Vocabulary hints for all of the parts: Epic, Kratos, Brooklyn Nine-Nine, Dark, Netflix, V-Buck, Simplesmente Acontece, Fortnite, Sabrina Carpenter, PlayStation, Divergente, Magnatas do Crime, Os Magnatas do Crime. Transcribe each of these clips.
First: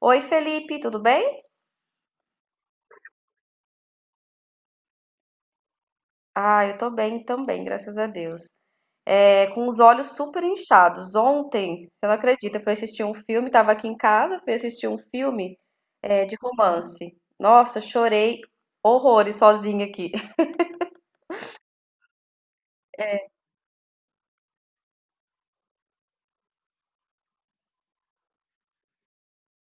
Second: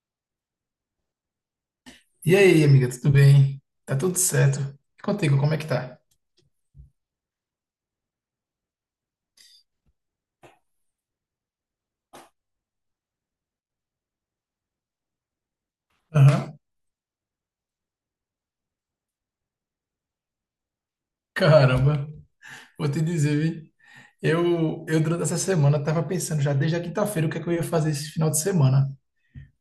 Oi, Felipe, tudo bem? E aí, amiga, tudo bem? Tá tudo certo? E contigo, como é que tá? Ah, eu tô bem também, graças a Deus. É, com os olhos super inchados. Ontem, você não acredita, eu fui assistir um filme, tava aqui em casa, fui assistir um filme, é, de Aham. romance. Nossa, chorei horrores sozinha aqui. Caramba, vou te dizer, vi. Eu durante essa semana tava pensando já desde a quinta-feira o que é que eu ia fazer esse final de semana,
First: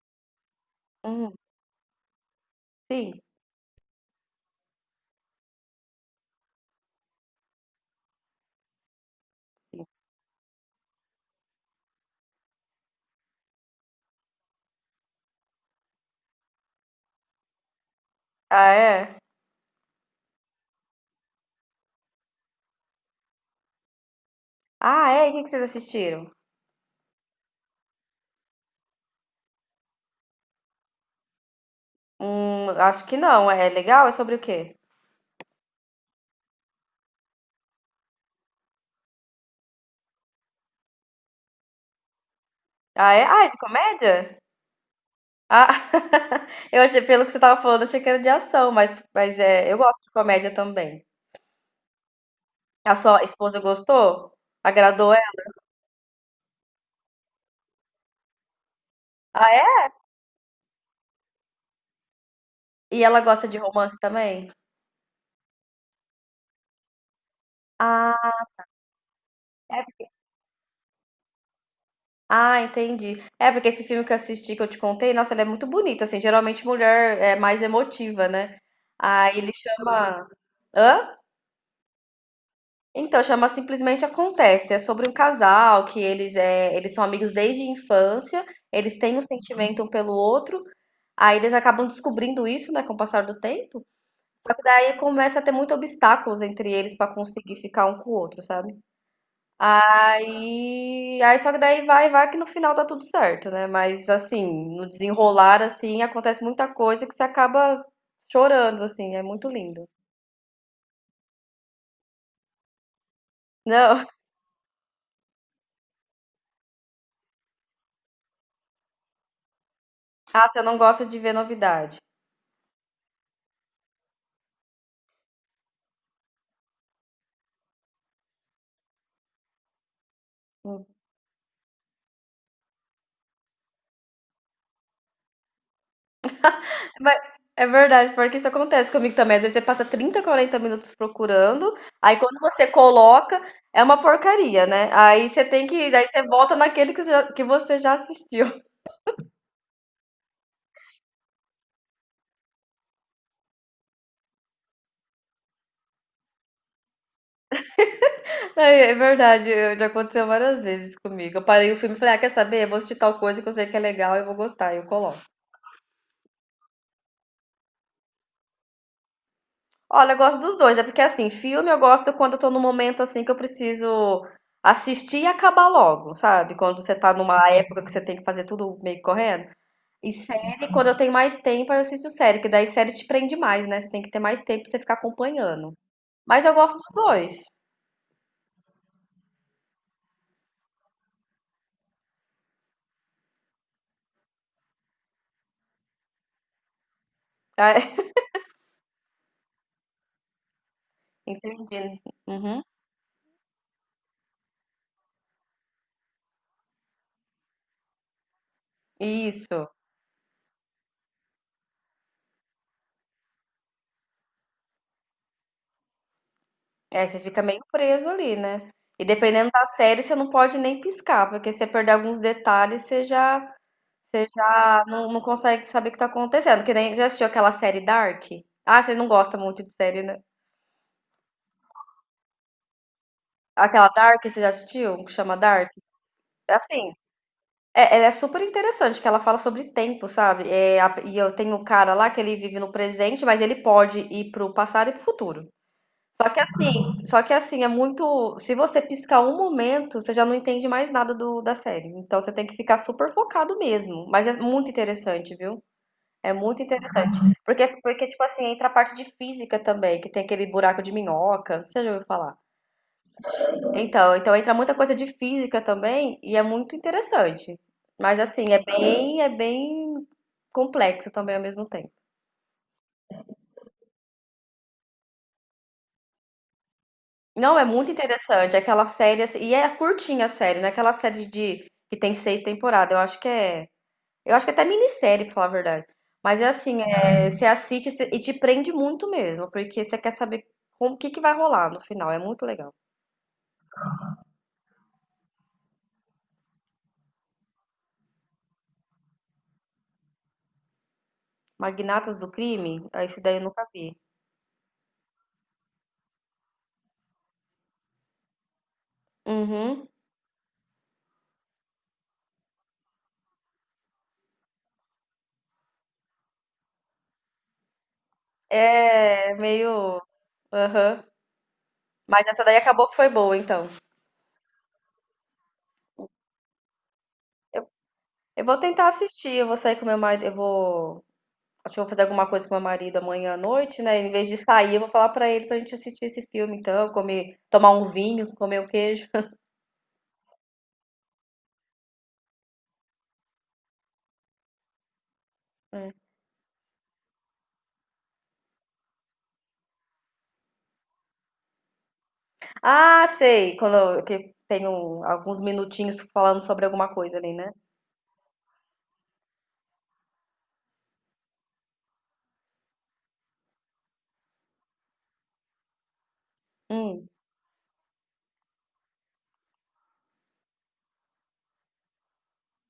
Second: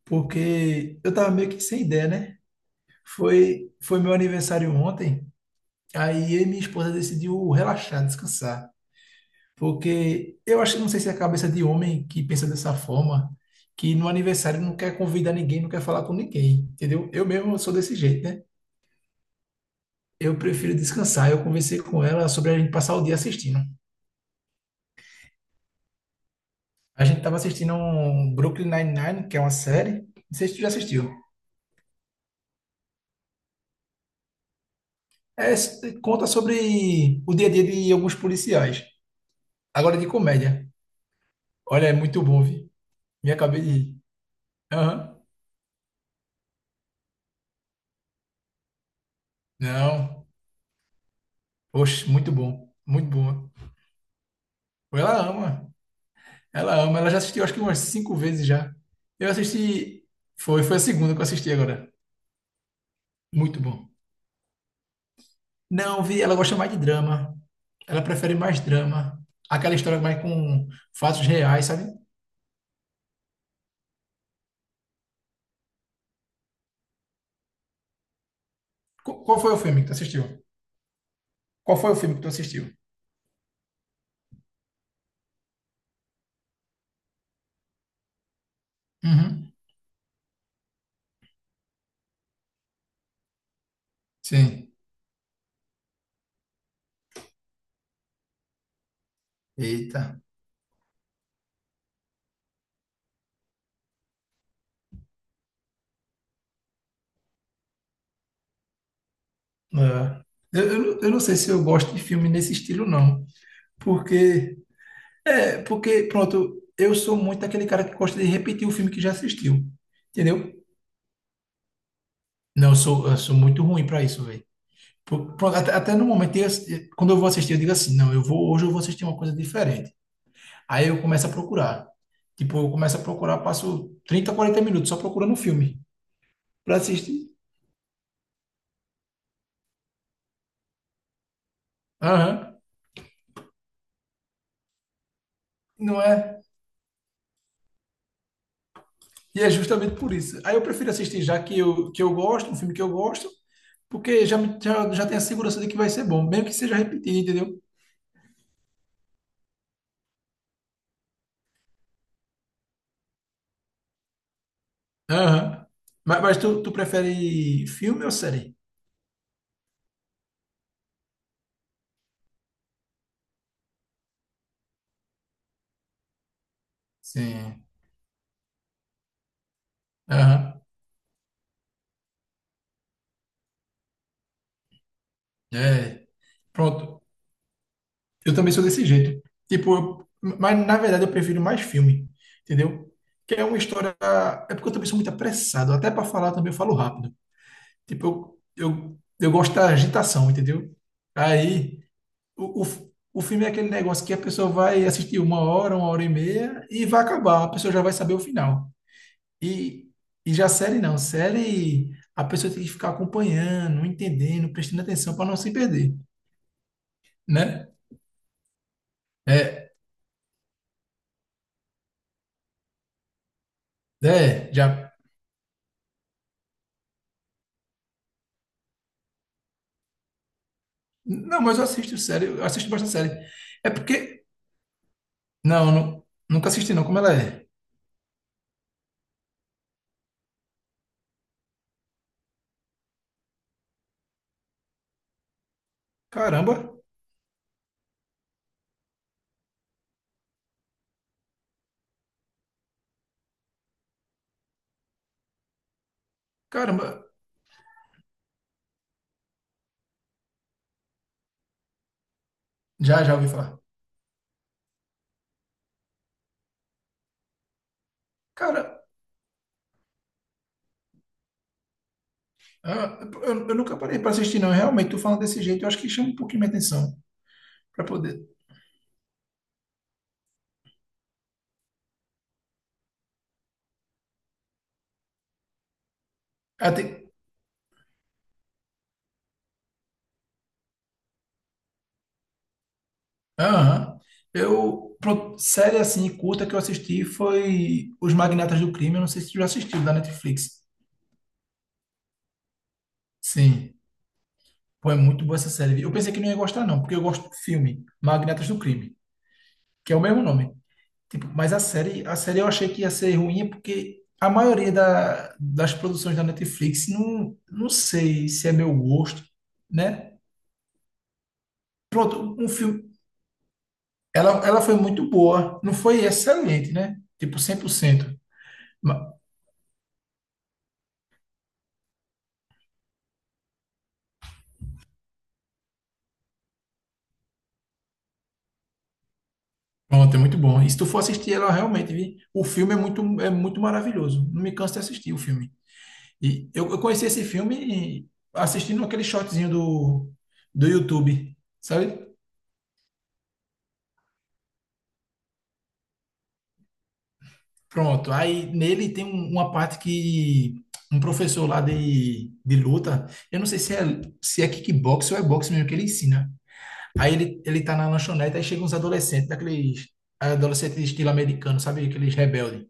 porque eu tava Hum, meio que sem ideia, né? sim. Foi meu aniversário ontem, aí eu e minha esposa decidiu relaxar, descansar, Sim. porque eu acho que não sei se é a cabeça de homem que pensa dessa forma, que no aniversário não quer convidar ninguém, não quer falar com ninguém, entendeu? Eu mesmo sou desse jeito, né? Ah, é? Eu prefiro descansar. Eu conversei com ela sobre a gente passar o dia assistindo. Ah, é? E o que que vocês assistiram? A gente tava assistindo um Brooklyn Nine-Nine, que é uma série. Não sei se tu já assistiu. Acho que não. É legal? É sobre o quê? É, conta sobre o dia a dia de alguns policiais. Agora de comédia. Olha, é muito bom, vi. Ah, é? Me Ah, é de acabei de rir. comédia? Aham. Ah, eu achei, pelo que você tava falando, eu achei que era de ação, mas é, eu gosto de Não. comédia também. Oxe, muito bom. A Muito sua bom. esposa gostou? Agradou Ela ela? ama. Ela ama. Ela já assistiu acho que umas 5 vezes já. Eu Ah, é? assisti. Foi a segunda que eu assisti agora. E ela gosta de Muito bom. romance também? Não, vi, ela gosta mais de drama. Ela prefere Ah, mais drama. Aquela é... história mais com fatos reais, sabe? ah, entendi. É porque esse filme que eu assisti, que eu te contei, nossa, ele é muito bonito, assim, geralmente mulher é mais emotiva, né? Aí Qual ele foi o filme que tu assistiu? chama. Hã? Qual foi o filme que tu assistiu? Então, chama Simplesmente Acontece. É sobre um casal que eles são amigos desde a infância, eles têm um Uhum. sentimento um pelo outro, aí eles acabam descobrindo isso, né, com o passar do tempo. Só que Sim. daí começa a ter muitos obstáculos entre eles pra conseguir ficar um com o outro, sabe? Eita. Aí só que daí vai que no final tá tudo certo, né? Mas assim, no desenrolar assim, acontece muita coisa que você acaba chorando assim, é muito lindo. É. Eu não sei se eu gosto de filme nesse estilo, não. Não, Porque, é, porque, pronto, eu sou muito aquele cara que gosta de repetir o filme que já assistiu. ah, Entendeu? você não gosta de ver novidade. Não, eu sou muito ruim pra isso, velho. Pronto, até no momento, quando eu vou assistir, eu digo assim, não, eu vou, hoje eu vou assistir uma coisa diferente. Hum. Aí eu começo a procurar. Tipo, eu começo a procurar, passo 30, 40 minutos só procurando um filme para Mas assistir. é verdade, porque isso acontece comigo também. Às vezes você passa 30, 40 minutos procurando, aí quando Aham. você coloca, é uma porcaria, né? Aí você tem que, Não aí você é? volta naquele que você já assistiu. E é justamente por isso. Aí eu prefiro assistir já que eu gosto, um filme que eu gosto, porque já tenho a segurança de que vai ser bom, mesmo que seja repetido, entendeu? É, verdade, já aconteceu várias vezes comigo. Eu parei o filme e falei, ah, quer saber? Eu vou assistir tal coisa que eu sei que é legal e eu vou gostar, e eu coloco. Aham. Mas tu prefere filme ou série? Olha, eu gosto dos dois, é porque assim, filme eu gosto quando eu tô num momento assim que eu preciso assistir e acabar logo, sabe? Quando você tá numa Sim. época que você tem que fazer tudo meio que correndo. E Aham. série, quando eu tenho mais tempo, aí eu assisto série, que daí série te prende mais, né? Você tem que ter mais tempo pra você ficar acompanhando. É. Mas eu gosto dos Pronto. dois. Eu também sou desse jeito. Tipo, mas na verdade eu prefiro mais filme, entendeu? Que é uma história. É porque eu também sou muito apressado. Até para falar também eu falo rápido. Tá? Tipo, eu gosto da agitação, entendeu? Aí, Entendi. o, Uhum. o, o filme é aquele negócio que a pessoa vai assistir uma hora e meia e vai acabar. A pessoa já vai saber o final. Isso. E, e já série não. Série, a pessoa tem que ficar acompanhando, entendendo, prestando atenção para não se perder, É, você fica meio né? preso ali, né? E dependendo da É, série, você não pode nem piscar, porque se você perder alguns detalhes, você já, você é, já já não consegue saber o que tá acontecendo. Que nem, já assistiu aquela série Dark? Ah, você não gosta muito de série, né? Não, mas eu assisto série, eu assisto bastante série. É Aquela porque. Dark, você já assistiu? Que chama Dark? Não, nunca assisti, não. Assim, Como ela é? Ela é super interessante, que ela fala sobre tempo, sabe? É, e eu tenho um cara lá que ele vive no presente, mas ele pode ir pro passado e pro futuro. Só que Caramba, assim, só que assim, é muito. Se você piscar um momento, você já não entende mais nada da série. Então você tem que ficar super focado mesmo. Mas é muito interessante, viu? É muito caramba. interessante. Porque, tipo assim, entra a parte de física também, que tem aquele buraco de minhoca. Você já ouviu falar? Já ouvi falar. Então entra muita coisa de física também e é muito interessante. Mas assim, é Cara, bem, é bem complexo também ao mesmo tempo. ah, eu nunca parei para assistir, não. Realmente, tu falando desse jeito, eu acho que chama um pouquinho minha atenção. Não, é Pra muito poder. interessante. É aquela série, assim, e é curtinha a série, não é aquela série de que tem seis temporadas. Eu acho que é. Eu acho que é até minissérie, pra falar a verdade. Mas é Ah, assim, tem- você assiste e te prende muito mesmo, porque você quer saber que vai rolar no final. É muito legal. Aham. Eu. Pronto, série assim, curta que eu assisti foi Os Magnatas do Crime. Eu não sei se tu já assistiu, da Netflix. Magnatas do Crime? Ah, esse daí eu nunca Sim. vi. Pô, é muito boa essa série. Eu pensei que não ia gostar, não, porque eu gosto do filme Magnatas do Crime, Uhum. que é o mesmo nome. Tipo, mas a série eu achei que ia ser ruim porque a maioria das produções da Netflix não, não sei se é meu gosto, É meio. né? Aham. Mas Pronto, essa um daí acabou filme, que foi boa, então. ela foi muito boa, não foi excelente, né? Tipo 100%. Eu vou tentar Ma- assistir, eu vou sair com meu marido. Eu vou Acho que eu vou fazer alguma coisa com meu marido amanhã à noite, né? Em vez de sair, eu vou falar pra ele pra gente assistir esse filme, então, comer, tomar um vinho, comer o queijo. Pronto, é muito bom. E se tu for assistir ela realmente, vi, o filme é muito maravilhoso. Não me canso de assistir o filme. E eu conheci esse filme assistindo aquele shortzinho do do YouTube, sabe? Ah, sei, que tem alguns minutinhos falando sobre alguma coisa ali, né? Pronto, aí nele tem uma parte que um professor lá de luta, eu não sei se é, se é kickbox ou é boxe mesmo que ele ensina. Hum, Aí ele tá na lanchonete, aí chegam uns adolescentes, daqueles adolescentes de estilo americano, sabe? Aqueles rebeldes,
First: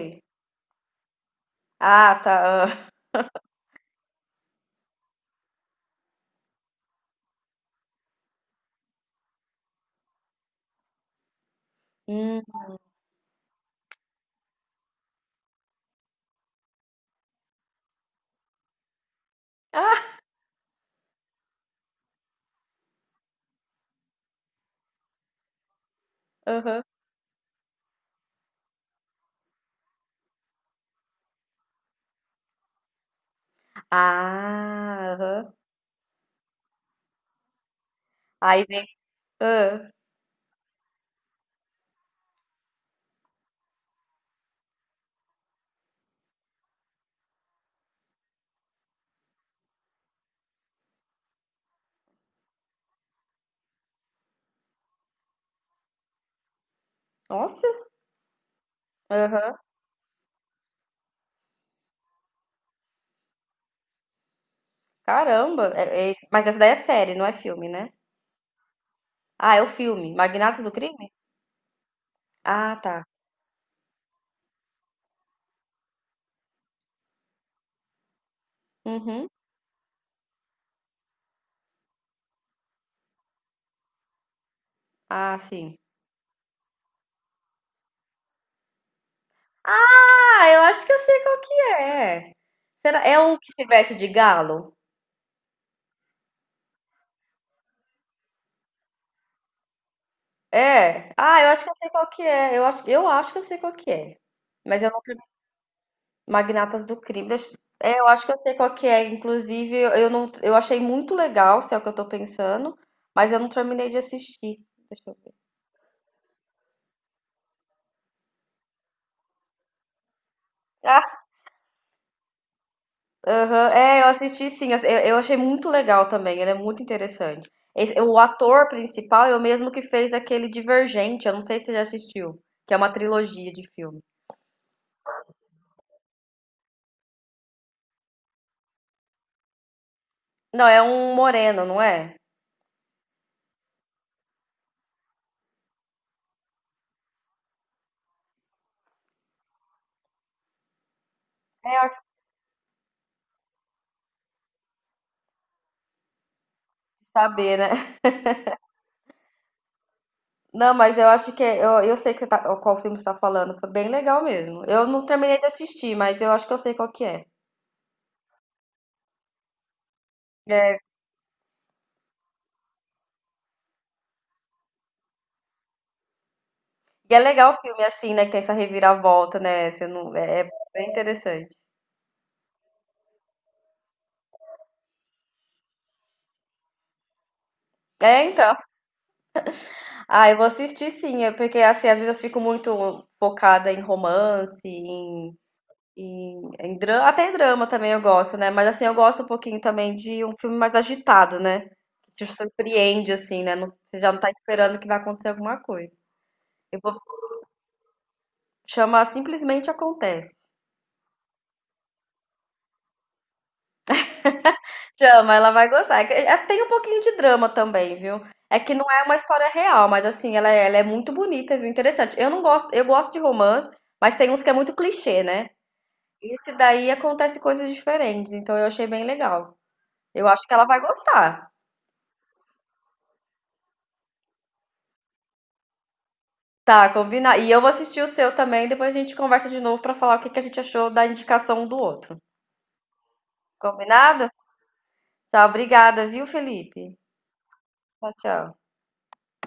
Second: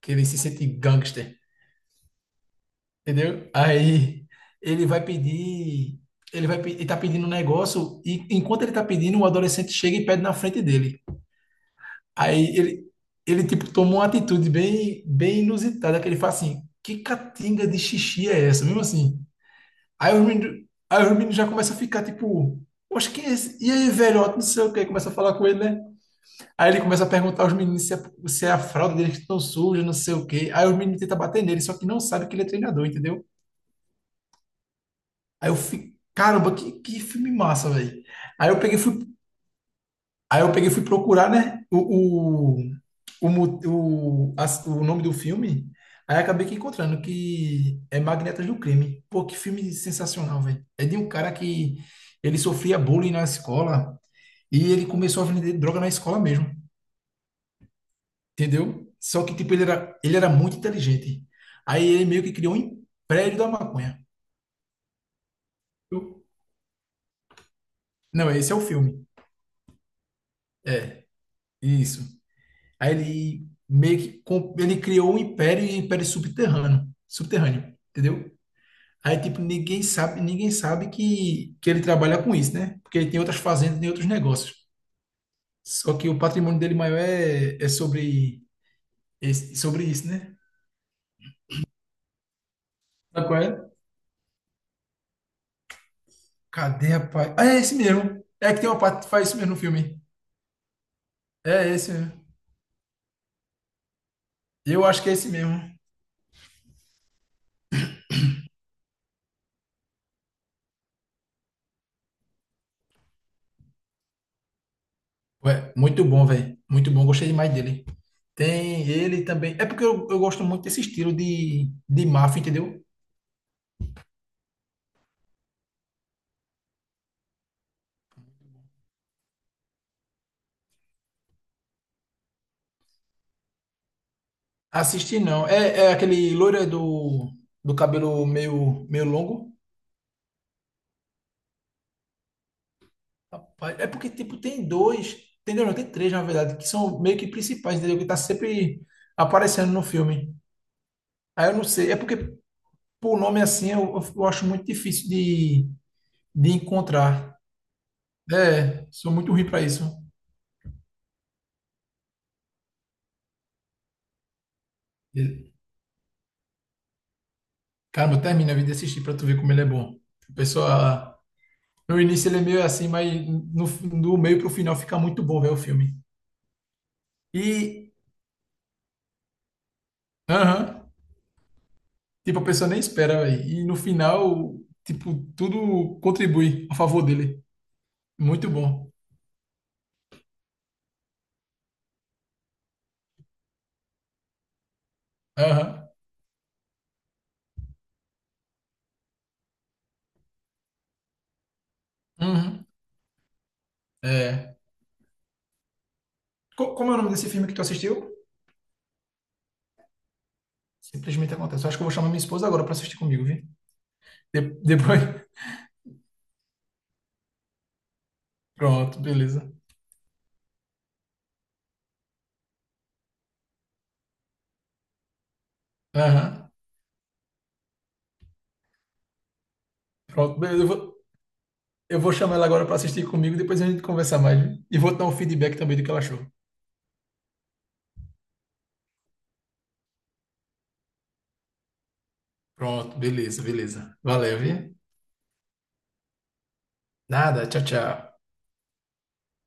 que ele se sente gangster, Ah, tá. Ah. entendeu? Aí ele vai pedir, ele tá pedindo um negócio, e enquanto ele tá pedindo, o adolescente chega e pede na frente dele. Hum, Aí ele tipo, tomou uma atitude bem, bem inusitada, que ele fala assim, que catinga de xixi é essa? Mesmo assim. ah, Aí os meninos já começam a ficar, tipo, poxa, quem é esse? E aí, velhote, não sei o quê, começa a falar com ele, né? Aí ele aham. começa a perguntar aos meninos se é, se é a fralda deles que estão suja, não sei o quê. Aí os meninos tentam bater nele, só que não sabe que ele é treinador, entendeu? Ah, Aí aham. eu fico, caramba, que filme massa, velho. Aí eu Aí peguei, e vem. fui, Ah, aí eu peguei, e fui procurar, né, o, mo- o, as- o nome do filme, aí acabei que encontrando que é Magnetas do Crime. Pô, que filme sensacional, velho. É de um cara que ele sofria bullying na escola e ele começou a vender droga na escola mesmo, nossa, entendeu? Só que, tipo, aham. ele era muito inteligente. Aí ele meio que criou um império da maconha. Caramba. É- é Eu- esse- mas essa daí é série, não é filme, né? Não, esse é o filme. Ah, é o filme. Magnatos do É, Crime? isso. Ah, Aí tá. ele meio que ele criou um império e um império subterrâneo, subterrâneo, entendeu? Aí, Uhum. tipo, ninguém sabe que ele trabalha com isso, né? Porque ele tem outras fazendas, tem outros negócios. Ah, sim. Só que o patrimônio dele maior é, é sobre, sobre isso, né? Ah, eu acho que eu sei qual que é. Será? É Sabe um qual que se é? veste de galo? Cadê, rapaz? Ah, é esse mesmo. É que tem uma parte que faz isso mesmo no filme. É. Ah, eu acho É que eu sei esse qual que mesmo. é. Eu acho que eu sei qual que é. Mas Eu eu não acho que é tenho esse mesmo. Magnatas do Crime. É, eu acho que eu sei qual que é. Inclusive, eu achei muito legal, se é o que eu tô pensando, mas eu não terminei de assistir. Deixa eu ver. Ué, muito bom, velho. Muito bom. Gostei demais dele. Tem ele também. É porque eu gosto muito desse estilo Ah, de máfia, entendeu? aham, é, eu assisti sim, eu achei muito legal também, ele é muito interessante. O ator principal é o mesmo que fez aquele Divergente, eu não sei se você já assistiu, que é uma trilogia de filme. Assistir não. É, é aquele loira do, do cabelo meio, meio longo. Não, é um moreno, não é? Rapaz, é porque, tipo, tem dois, não, tem três, na verdade, que são meio que principais, entendeu? Que tá sempre aparecendo no filme. Aí eu não É, eu sei, é acho que porque por nome assim eu acho muito difícil de encontrar. saber, né? É, sou muito ruim pra isso. Não, mas eu acho que eu sei qual filme você tá falando, foi bem legal mesmo. Eu não E, terminei de assistir, mas eu acho que eu sei qual que é. caramba, termina a vida de assistir pra tu ver como ele é bom. A É, pessoa, no início ele é meio assim, mas no, do meio pro final fica muito bom ver o filme. e é legal o filme E, assim, né, que tem essa reviravolta, né? Você não, é, é aham, bem interessante. tipo, a pessoa nem espera, velho. E no final, tipo, tudo contribui a favor dele. É, Muito então. bom. Ah, eu vou assistir sim, é porque assim, às vezes eu fico muito focada em romance, em, Aham. Drama, até em drama também eu gosto, né? Mas assim, eu gosto um pouquinho também de um filme mais agitado, né? Que te Uhum. surpreende, assim, né? Você já não tá É. esperando que vai acontecer alguma coisa. Eu como vou é o nome desse filme que tu assistiu? chamar Simplesmente Acontece. Simplesmente acontece. Eu acho que eu vou chamar minha esposa agora para assistir comigo, viu? Depois. Chama, ela vai gostar. Tem um pouquinho de drama também, viu? É que não Pronto, é uma beleza. história real, mas assim, ela é muito bonita, viu? Interessante. Eu não gosto, eu gosto de romance, mas tem uns que é muito clichê, né? Aham. Esse daí acontece coisas diferentes, então eu achei bem legal. Eu Pronto, acho que beleza. ela vai gostar. Eu vou chamar ela agora para assistir comigo, depois a gente conversa mais, viu? E vou dar um feedback também do que ela achou. Tá, combinado. E eu vou assistir o seu também, depois a gente conversa de novo pra falar o que que a gente achou da indicação um do outro. Pronto, beleza, beleza. Combinado? Valeu, viu? Tá, obrigada, viu, Felipe? Nada, tchau, Tchau, tchau. tchau.